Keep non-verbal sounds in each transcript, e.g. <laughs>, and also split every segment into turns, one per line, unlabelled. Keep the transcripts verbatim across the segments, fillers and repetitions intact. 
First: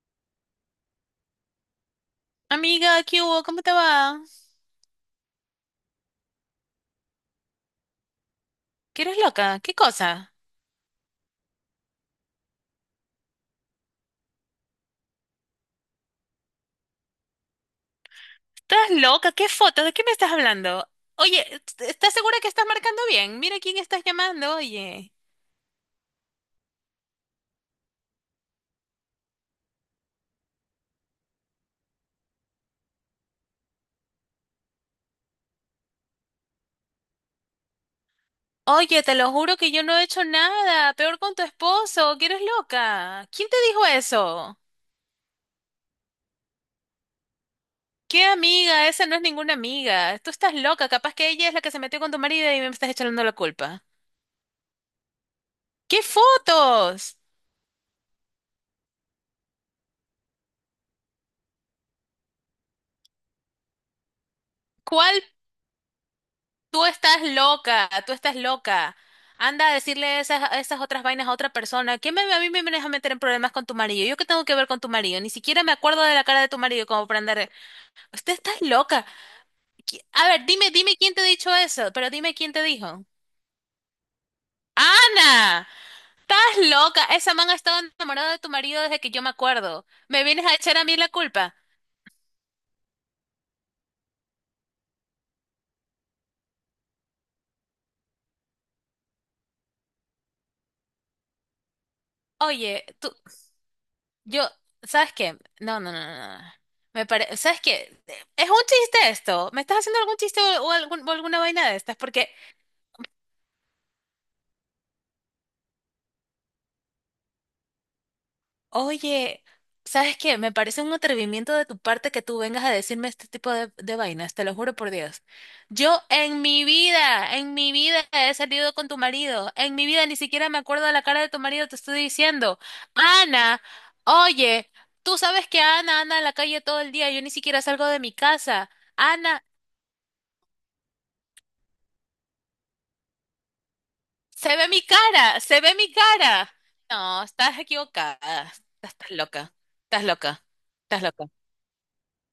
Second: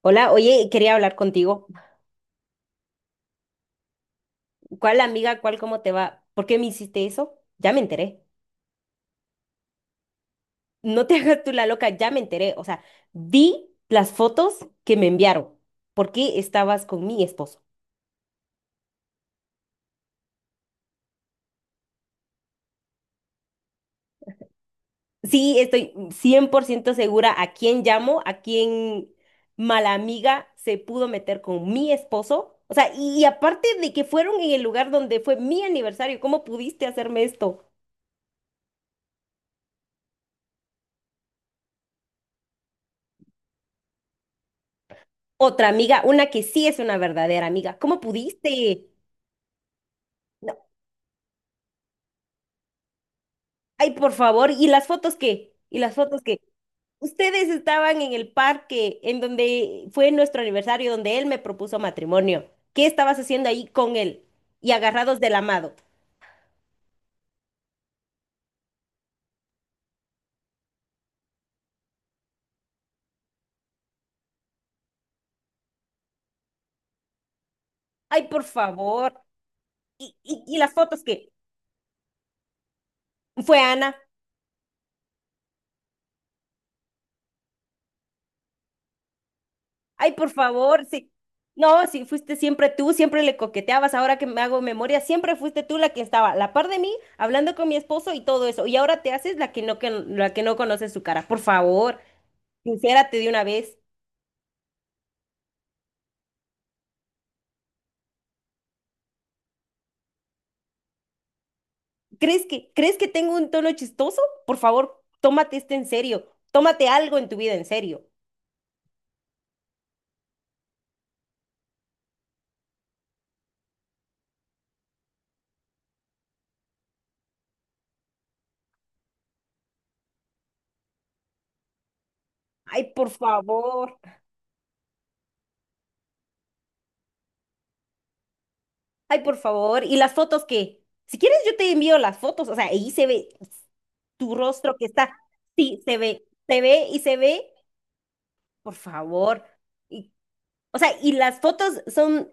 Hola, oye, quería hablar contigo.
Amiga, ¿qué hubo? ¿Cómo te va?
¿Cuál amiga, cuál, cómo te va? ¿Por qué me hiciste eso? Ya me enteré.
¿Qué eres loca? ¿Qué cosa?
No te <laughs> hagas tú la loca, ya me enteré. O sea, vi las fotos que me enviaron. ¿Por qué estabas con mi esposo?
¿Estás loca? ¿Qué foto? ¿De qué me estás hablando? Oye, ¿est- ¿estás segura que estás marcando bien? Mira quién estás llamando, oye.
Sí, estoy cien por ciento segura a quién llamo, a quién mala amiga se pudo meter con mi esposo. O sea, y, y aparte de que fueron en el lugar donde fue mi aniversario, ¿cómo pudiste hacerme esto?
Oye, te lo juro que yo no he hecho nada. Peor con tu esposo. ¿Qué eres loca? ¿Quién te dijo eso?
Otra amiga, una que sí es una verdadera amiga, ¿cómo
¿Qué
pudiste?
amiga? Esa no es ninguna amiga. Tú estás loca. Capaz que ella es la que se metió con tu marido y me estás echando la culpa.
Ay, por favor, ¿y las fotos qué? ¿Y las
¿Qué
fotos qué?
fotos?
Ustedes estaban en el parque en donde fue nuestro aniversario, donde él me propuso matrimonio. ¿Qué estabas haciendo ahí con él? Y
¿Cuál?
agarrados del amado.
Tú estás loca, tú estás loca. Anda a decirle esas, esas otras vainas a otra persona. ¿Quién me, ¿a mí me vienes a meter en problemas con tu marido? ¿Yo qué tengo que ver con tu marido? Ni siquiera me acuerdo de la cara de tu marido como para andar.
Ay,
Usted
por
está loca.
favor.
Qui-
¿Y,
A
y,
ver,
y
dime,
las
dime
fotos
quién te ha
qué?
dicho eso, pero dime quién te dijo.
Fue Ana.
¡Ana! ¡Estás loca! Esa man ha estado enamorada de tu marido desde que yo me acuerdo.
Ay,
¿Me
por
vienes a echar
favor,
a mí la
sí.
culpa?
No, sí, fuiste siempre tú, siempre le coqueteabas. Ahora que me hago memoria, siempre fuiste tú la que estaba a la par de mí, hablando con mi esposo y todo eso. Y ahora te haces la que no, que, la que no conoce su cara. Por favor,
Oye, tú,
sincérate de una vez.
yo, ¿sabes qué? No, no, no, no, no. Me parece, ¿sabes qué? Es un chiste esto. ¿Me estás haciendo algún chiste o, o algún- o alguna vaina de estas? Porque,
¿Crees que, crees que tengo un tono chistoso? Por favor, tómate esto en serio. Tómate algo en tu vida en serio.
oye, ¿sabes qué? Me parece un atrevimiento de tu parte que tú vengas a decirme este tipo de, de vainas, te lo juro por Dios. Yo en mi vida, en mi vida he salido con tu marido. En mi vida ni siquiera me acuerdo de la cara de tu marido, te estoy diciendo.
Ay, por
Ana,
favor.
oye, tú sabes que Ana anda en la calle todo el día, yo ni siquiera salgo de mi casa.
Ay, por
Ana.
favor. ¿Y las fotos qué? Si quieres, yo te envío las fotos. O sea, ahí se ve tu
Se ve
rostro
mi
que está.
cara, se ve
Sí,
mi
se ve.
cara.
Se ve y se
No,
ve.
estás equivocada.
Por
Estás
favor.
loca, estás
Y-
loca,
o sea,
estás
y
loca.
las fotos son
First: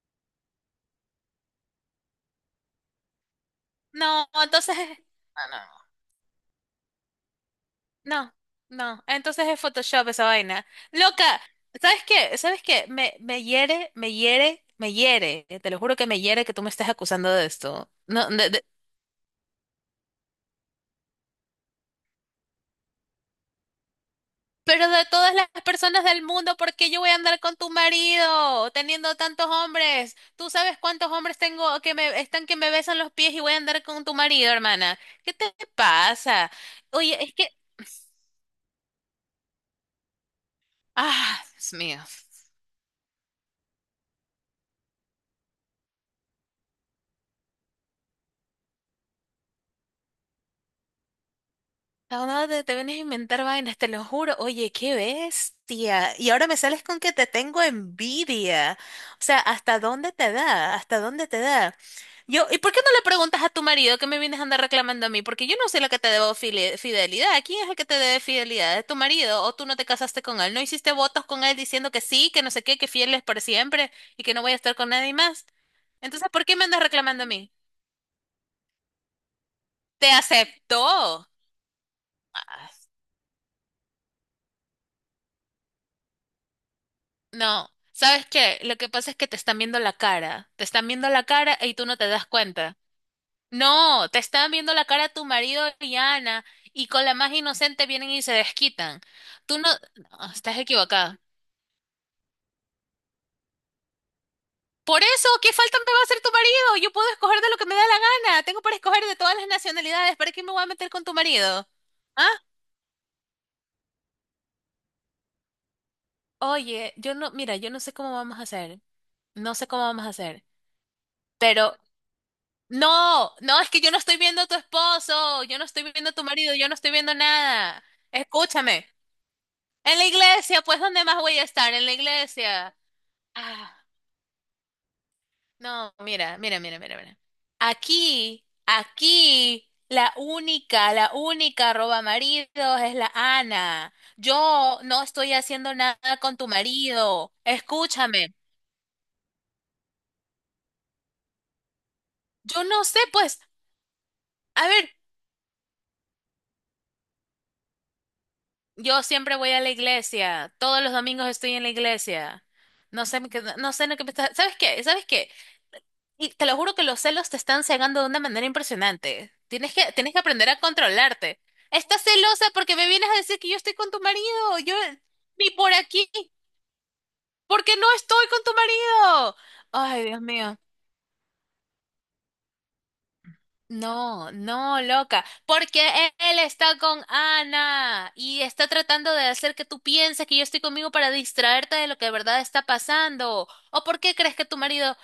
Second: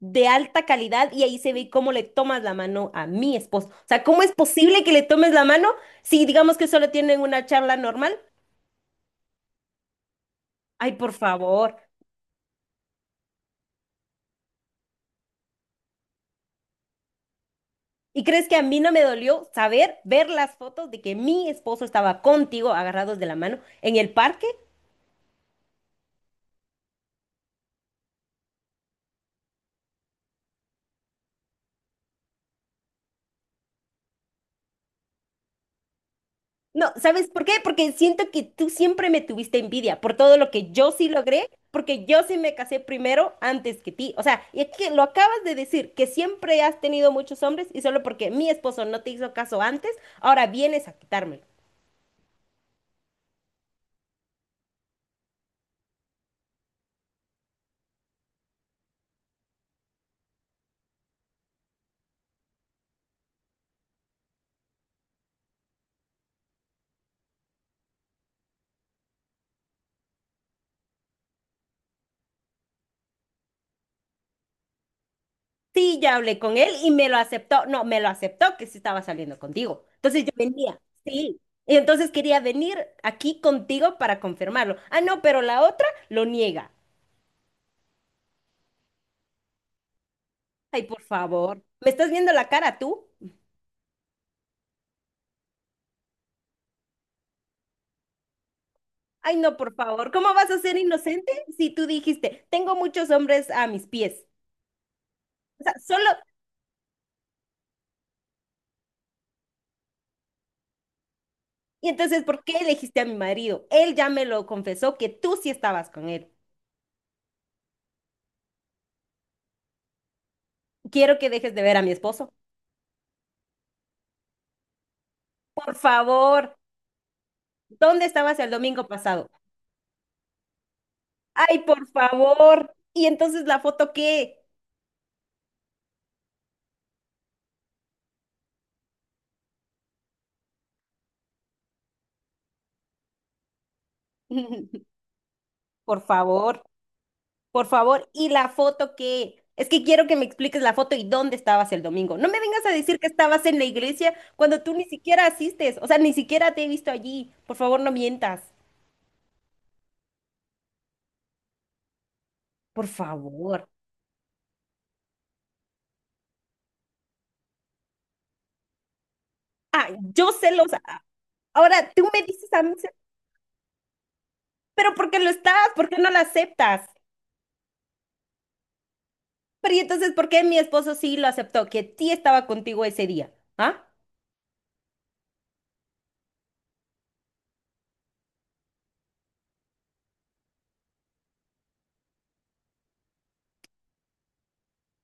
de alta calidad y ahí se ve cómo le tomas la mano a mi esposo. O sea, ¿cómo
No,
es
entonces...
posible que le tomes
No,
la mano
no,
si digamos que solo tienen una charla normal?
no. No, no. Entonces es Photoshop esa vaina.
Ay, por
Loca,
favor.
¿sabes qué? ¿Sabes qué? Me, me hiere, me hiere, me hiere. Te lo juro que me hiere que tú me estés acusando de esto.
¿Y
No, no.
crees que a mí no me dolió saber, ver las fotos de que mi esposo estaba contigo agarrados de la mano en el parque?
Pero de todas las personas del mundo, ¿por qué yo voy a andar con tu marido teniendo tantos hombres? ¿Tú sabes cuántos hombres tengo que me están que me besan los pies y voy a andar con tu marido, hermana? ¿Qué te pasa?
No,
Oye,
¿sabes
es
por
que,
qué? Porque siento que tú siempre me tuviste envidia por todo lo que yo sí
ah,
logré,
Dios mío.
porque yo sí me casé primero antes que ti. O sea, y es que lo acabas de decir, que siempre has tenido muchos hombres y solo porque mi esposo no te hizo caso antes, ahora vienes a quitármelo.
No, dónde te, te vienes a inventar vainas, te lo juro. Oye, qué bestia. Y ahora me sales con que te tengo envidia. O sea, ¿hasta dónde te da? ¿Hasta dónde te da? Yo, ¿y por qué no le preguntas a tu marido que me vienes a andar reclamando a mí? Porque yo no soy la que te debo fili- fidelidad. ¿Quién es el que te debe fidelidad? ¿Es tu marido? ¿O tú no te casaste con él? ¿No hiciste votos con él diciendo que sí, que no sé qué, que fieles por siempre y que no voy a estar con nadie más?
Sí, ya
Entonces,
hablé
¿por qué
con
me
él
andas
y me lo
reclamando a mí?
aceptó. No, me lo aceptó que sí estaba saliendo contigo.
Te
Entonces yo venía,
aceptó.
sí. Y entonces quería venir aquí contigo para confirmarlo. Ah, no, pero la otra lo niega.
No, ¿sabes qué? Lo que pasa es que te están viendo la cara, te
Ay,
están
por
viendo la cara
favor.
y tú
¿Me
no te
estás
das
viendo la
cuenta.
cara tú?
No, te están viendo la cara tu marido y Ana, y con la más inocente vienen y se desquitan.
Ay, no,
Tú no,
por favor.
No,
¿Cómo vas a
estás
ser
equivocada.
inocente si tú dijiste, tengo muchos hombres a mis pies?
Por eso, ¿qué
O sea,
falta me va a
solo...
hacer tu marido? Yo puedo escoger de lo que me da la gana. Tengo para escoger de todas las nacionalidades. ¿Para qué me voy a meter con tu marido?
Y entonces,
¿Ah?
¿por qué elegiste a mi marido? Él ya me lo confesó que tú sí estabas con él.
Oye, yo no, mira, yo no sé cómo vamos a hacer. No sé cómo vamos a hacer.
Quiero que dejes de ver
Pero
a mi esposo.
no, no, es que yo no estoy viendo a tu esposo, yo no
Por
estoy viendo a tu marido,
favor,
yo no estoy viendo nada.
¿dónde estabas el
Escúchame.
domingo pasado?
En la iglesia, pues, ¿dónde más voy a
Ay,
estar? En
por
la
favor.
iglesia.
¿Y entonces la
Ah,
foto qué?
no, mira, mira, mira, mira, mira. Aquí, aquí, la única, la única roba maridos es la Ana. Yo
<laughs>
no estoy haciendo
Por
nada con tu
favor,
marido.
por favor. ¿Y
Escúchame.
la foto qué? Es que quiero que me expliques la foto y dónde estabas el domingo. No me vengas
Yo
a
no
decir
sé,
que
pues,
estabas en la iglesia cuando
a
tú ni
ver.
siquiera asistes. O sea, ni siquiera te he visto allí. Por favor, no mientas.
Yo siempre voy a la iglesia, todos los domingos estoy en la iglesia.
Por
No sé, qué-
favor.
no sé lo que me está... ¿Sabes qué? ¿Sabes qué? Y te lo juro que los celos te están cegando de una manera impresionante. Tienes
Ah,
que, tienes que
yo
aprender a
celosa.
controlarte.
Ahora
Estás
tú me
celosa
dices a mí,
porque me
ce-
vienes a decir que yo estoy con tu marido. Yo
pero ¿por qué lo
ni
estás?
por
¿Por qué
aquí,
no lo aceptas?
porque no estoy con tu marido.
Pero ¿y
Ay,
entonces
Dios
por qué mi
mío.
esposo sí lo aceptó? Que sí estaba contigo ese día. ¿Ah?
No, no, loca, porque e- él está con Ana y está tratando de hacer que tú pienses que yo estoy conmigo para distraerte de lo que de verdad está pasando. ¿O por qué crees que tu marido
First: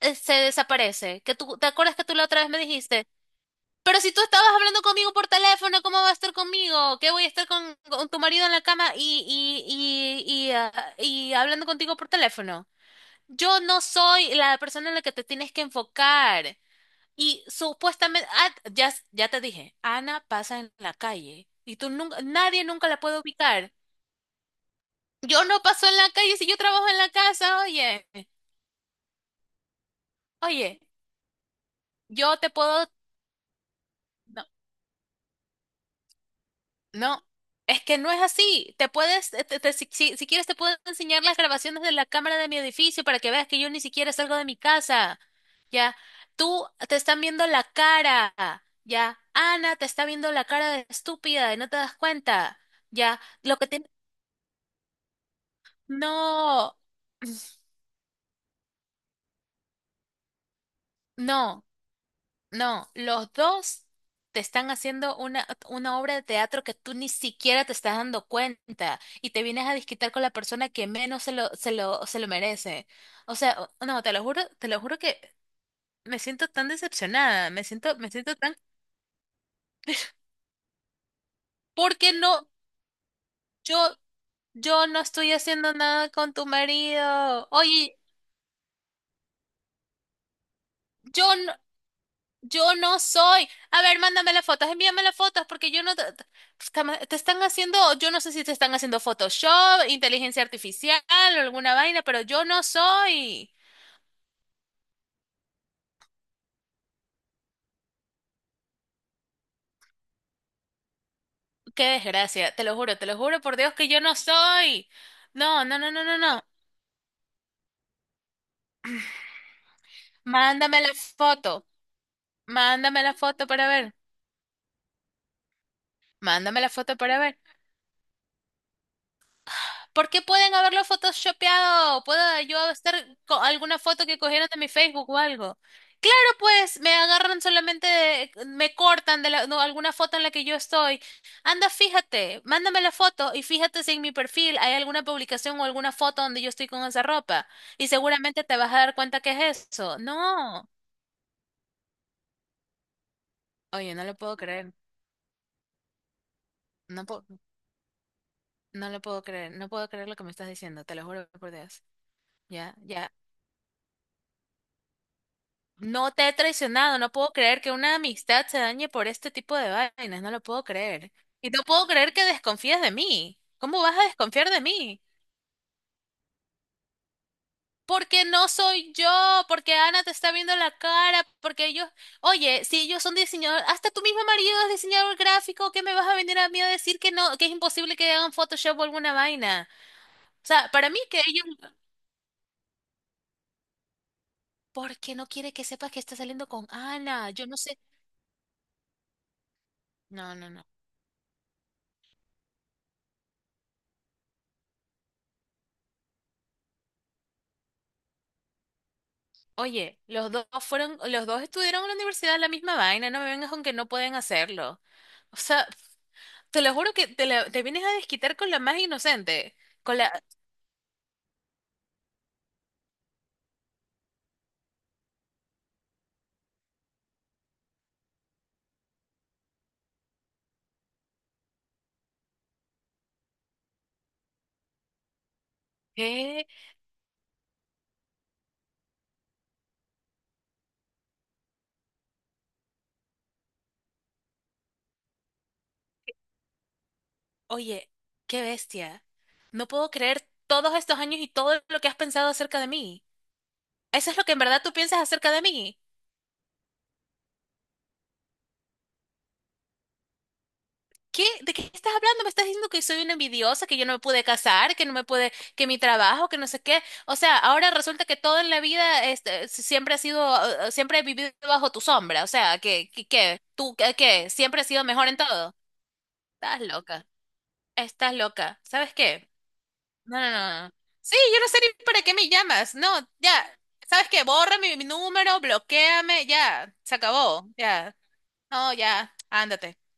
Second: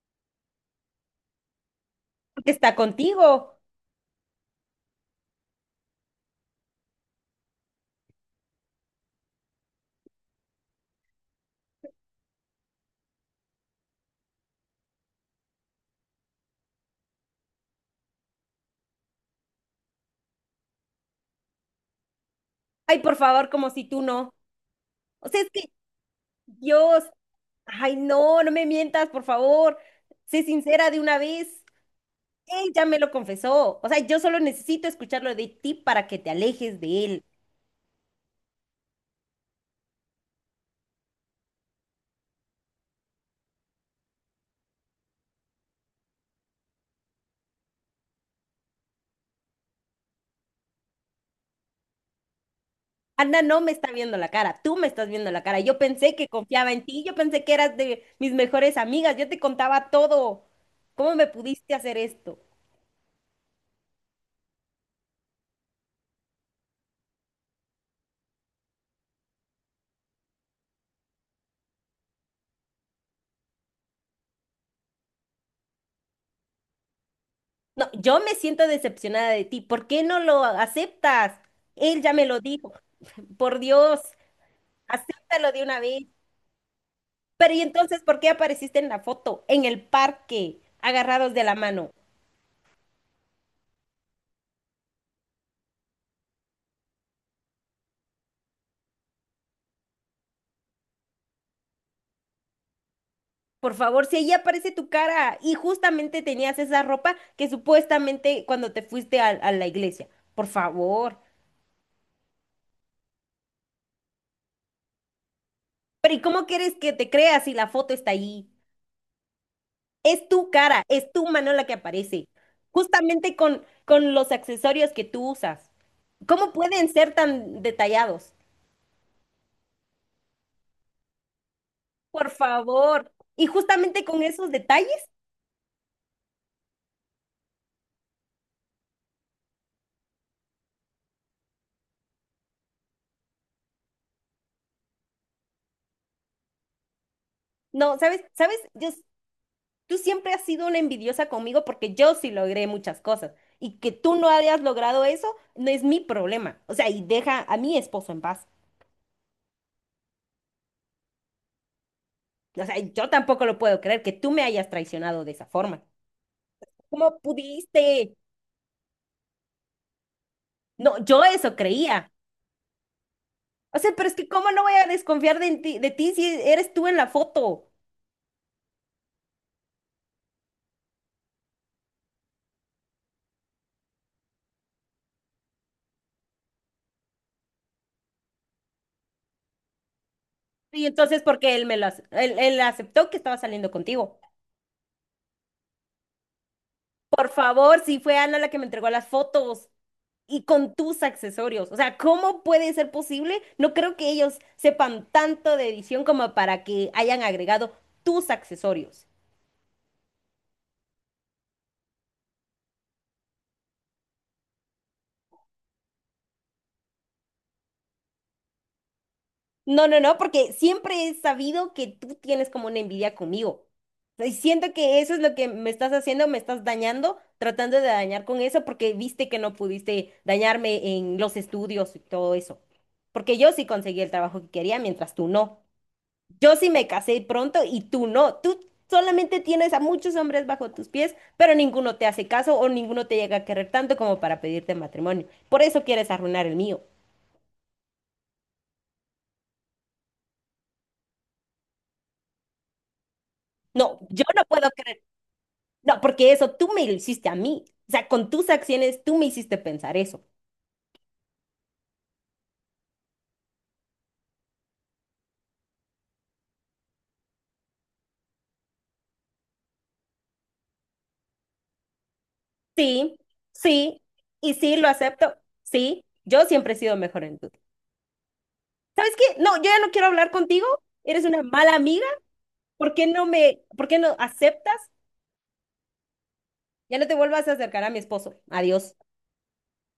eh, se desaparece? Que tú, ¿te acuerdas que tú la otra vez
Porque
me
está
dijiste?
contigo.
Pero si tú estabas hablando conmigo por teléfono, ¿cómo va a estar conmigo? ¿Qué voy a estar con, con tu marido en la cama y, y, y, y, ah, y hablando contigo por teléfono? Yo no soy la persona en la que te tienes que enfocar. Y supuestamente, ah, ya, ya te dije, Ana pasa en la calle y tú nunca, nadie nunca
Ay,
la
por
puede
favor, como
ubicar.
si tú no. O sea,
Yo
es
no
que,
paso en la calle si yo trabajo en
Dios,
la casa,
ay,
oye,
no, no me mientas, por favor. Sé
oye,
sincera de una vez.
yo te
Él ya
puedo,
me lo confesó. O sea, yo solo
no,
necesito escucharlo de ti para que te alejes de él.
no, es que no es así. Te puedes, eh, te- te- si, si- si quieres te puedo enseñar las grabaciones de la cámara de mi edificio para que veas que yo ni siquiera salgo de mi casa. Ya, tú te están viendo la cara, ya, Ana te está viendo la cara de estúpida y no te das cuenta. Ya,
Ana
lo
no
que
me está viendo la cara, tú me estás viendo la cara. Yo pensé que confiaba
no,
en ti, yo pensé que
<clears throat>
eras de mis mejores amigas, yo te contaba todo. ¿Cómo me
no,
pudiste hacer esto?
no. Los dos te están haciendo una, una obra de teatro que tú ni siquiera te estás dando cuenta y te vienes a disquitar con la persona que menos se lo, se lo, se lo merece. O sea, o- no, te lo juro, te lo juro que me siento tan decepcionada, me
No,
siento, me
yo me
siento tan...
siento decepcionada de ti. ¿Por qué no lo aceptas? Él
Porque
ya me lo
no,
dijo. <laughs> Por
yo,
Dios.
yo no estoy
Acéptalo de
haciendo
una vez.
nada con tu marido.
Pero ¿y
Oye,
entonces por qué apareciste en la foto, en el parque, agarrados
yo
de la
no,
mano?
yo no soy. A ver, mándame las fotos, envíame las fotos, porque yo no... Te, pues, cama- te están haciendo, yo no sé si te están haciendo Photoshop, inteligencia artificial o alguna vaina, pero yo no soy.
Por favor, si ahí aparece tu cara y justamente tenías esa ropa que supuestamente cuando te fuiste a, a la iglesia. Por favor.
Qué desgracia, te lo juro, te lo juro por Dios que yo no soy. No, no, no, no,
Pero
no,
¿y
no.
cómo quieres que te creas si la foto está ahí? Es tu
Mándame
cara,
la
es tu mano la
foto,
que aparece.
mándame la
Justamente
foto
con,
para ver,
con los accesorios que tú usas. ¿Cómo
mándame la
pueden
foto
ser
para ver.
tan detallados?
¿Por qué pueden haberlo photoshopeado?
Por
¿Puedo yo estar
favor.
con
Y
alguna
justamente
foto que
con
cogieron
esos
de mi
detalles.
Facebook o algo? Claro, pues me agarran solamente, de- me cortan de la- no, alguna foto en la que yo estoy. Anda, fíjate, mándame la foto y fíjate si en mi perfil hay alguna publicación o alguna foto donde yo estoy con esa ropa. Y
No, ¿sabes?
seguramente
¿Sabes?
te vas a
Yo,
dar cuenta que es
tú
eso.
siempre has sido
No.
una envidiosa conmigo porque yo sí logré muchas cosas. Y que
Oye, no
tú
lo
no
puedo
hayas
creer.
logrado eso no es mi problema. O sea, y
No, po-
deja a mi esposo en paz.
no lo puedo creer. No puedo creer lo que me estás diciendo. Te lo juro por Dios.
O
Ya,
sea, yo
ya.
tampoco lo puedo creer que tú me hayas traicionado de esa forma.
No te he traicionado, no
¿Cómo
puedo creer que una
pudiste?
amistad se dañe por este tipo de vainas, no lo puedo
No,
creer.
yo
Y
eso
no puedo
creía.
creer que desconfíes de mí.
O
¿Cómo
sea,
vas a
pero es que
desconfiar
¿cómo
de
no voy a
mí?
desconfiar de ti, de ti si eres tú en la foto?
Porque no soy yo, porque Ana te está viendo la cara, porque ellos, oye, si ellos son diseñadores, hasta tu mismo marido es diseñador gráfico, ¿qué me vas a venir a mí a decir que no, que es imposible que hagan Photoshop o alguna vaina? O sea,
Y
para mí
entonces,
que
¿por
ellos,
qué él me lo, ac- él él aceptó que estaba saliendo contigo?
¿por qué no quiere que sepas que está saliendo con
Por
Ana? Yo no sé.
favor, si fue Ana la que me entregó las fotos,
No,
y
no, no.
con tus accesorios. O sea, ¿cómo puede ser posible? No creo que ellos sepan tanto de edición como para que hayan agregado tus accesorios.
Oye, los dos fueron, los dos estudiaron en la universidad la misma vaina, no me vengas con que no pueden hacerlo. O sea, te lo juro que te, la- te vienes a desquitar con la más inocente,
No,
con
no,
la...
no, porque siempre he sabido que tú tienes como una envidia conmigo. Y siento que eso es lo que me estás haciendo, me estás dañando, tratando de dañar con eso, porque viste que no pudiste dañarme en los estudios y todo eso. Porque yo sí conseguí el trabajo que quería, mientras tú no.
¿Qué?
Yo sí me casé pronto y tú no. Tú solamente tienes a muchos hombres bajo tus pies, pero ninguno te hace caso o ninguno te llega a querer tanto como para pedirte matrimonio. Por eso quieres arruinar el mío.
Oye, qué bestia. No puedo creer todos estos años y todo lo que has pensado acerca de mí.
No,
¿Eso es
yo
lo que en
no
verdad
puedo
tú piensas
creer.
acerca de mí?
No, porque eso tú me lo hiciste a mí. O sea, con tus acciones tú me hiciste pensar eso.
¿Qué? ¿De qué estás hablando? Me estás diciendo que soy una envidiosa, que yo no me pude casar, que no me pude, que mi trabajo, que no sé qué. O sea, ahora resulta que todo en la vida este, siempre ha sido, eh, siempre he vivido bajo tu sombra. O sea, que, que,
Sí,
que tú, que,
sí,
que
y
siempre has
sí,
sido
lo
mejor en
acepto.
todo.
Sí, yo
Estás
siempre he sido
loca,
mejor en tú.
estás loca. ¿Sabes
¿Sabes
qué?
qué? No, yo ya no quiero
No,
hablar
no, no,
contigo.
no. Sí,
Eres
yo
una
no sé
mala
ni para
amiga.
qué me llamas. No,
¿Por qué no
ya.
me, por qué
¿Sabes
no
qué? Borra
aceptas?
mi, mi número, bloquéame, ya. Se
Ya no te vuelvas
acabó,
a acercar a
ya.
mi esposo.
No,
Adiós.
ya. Ándate.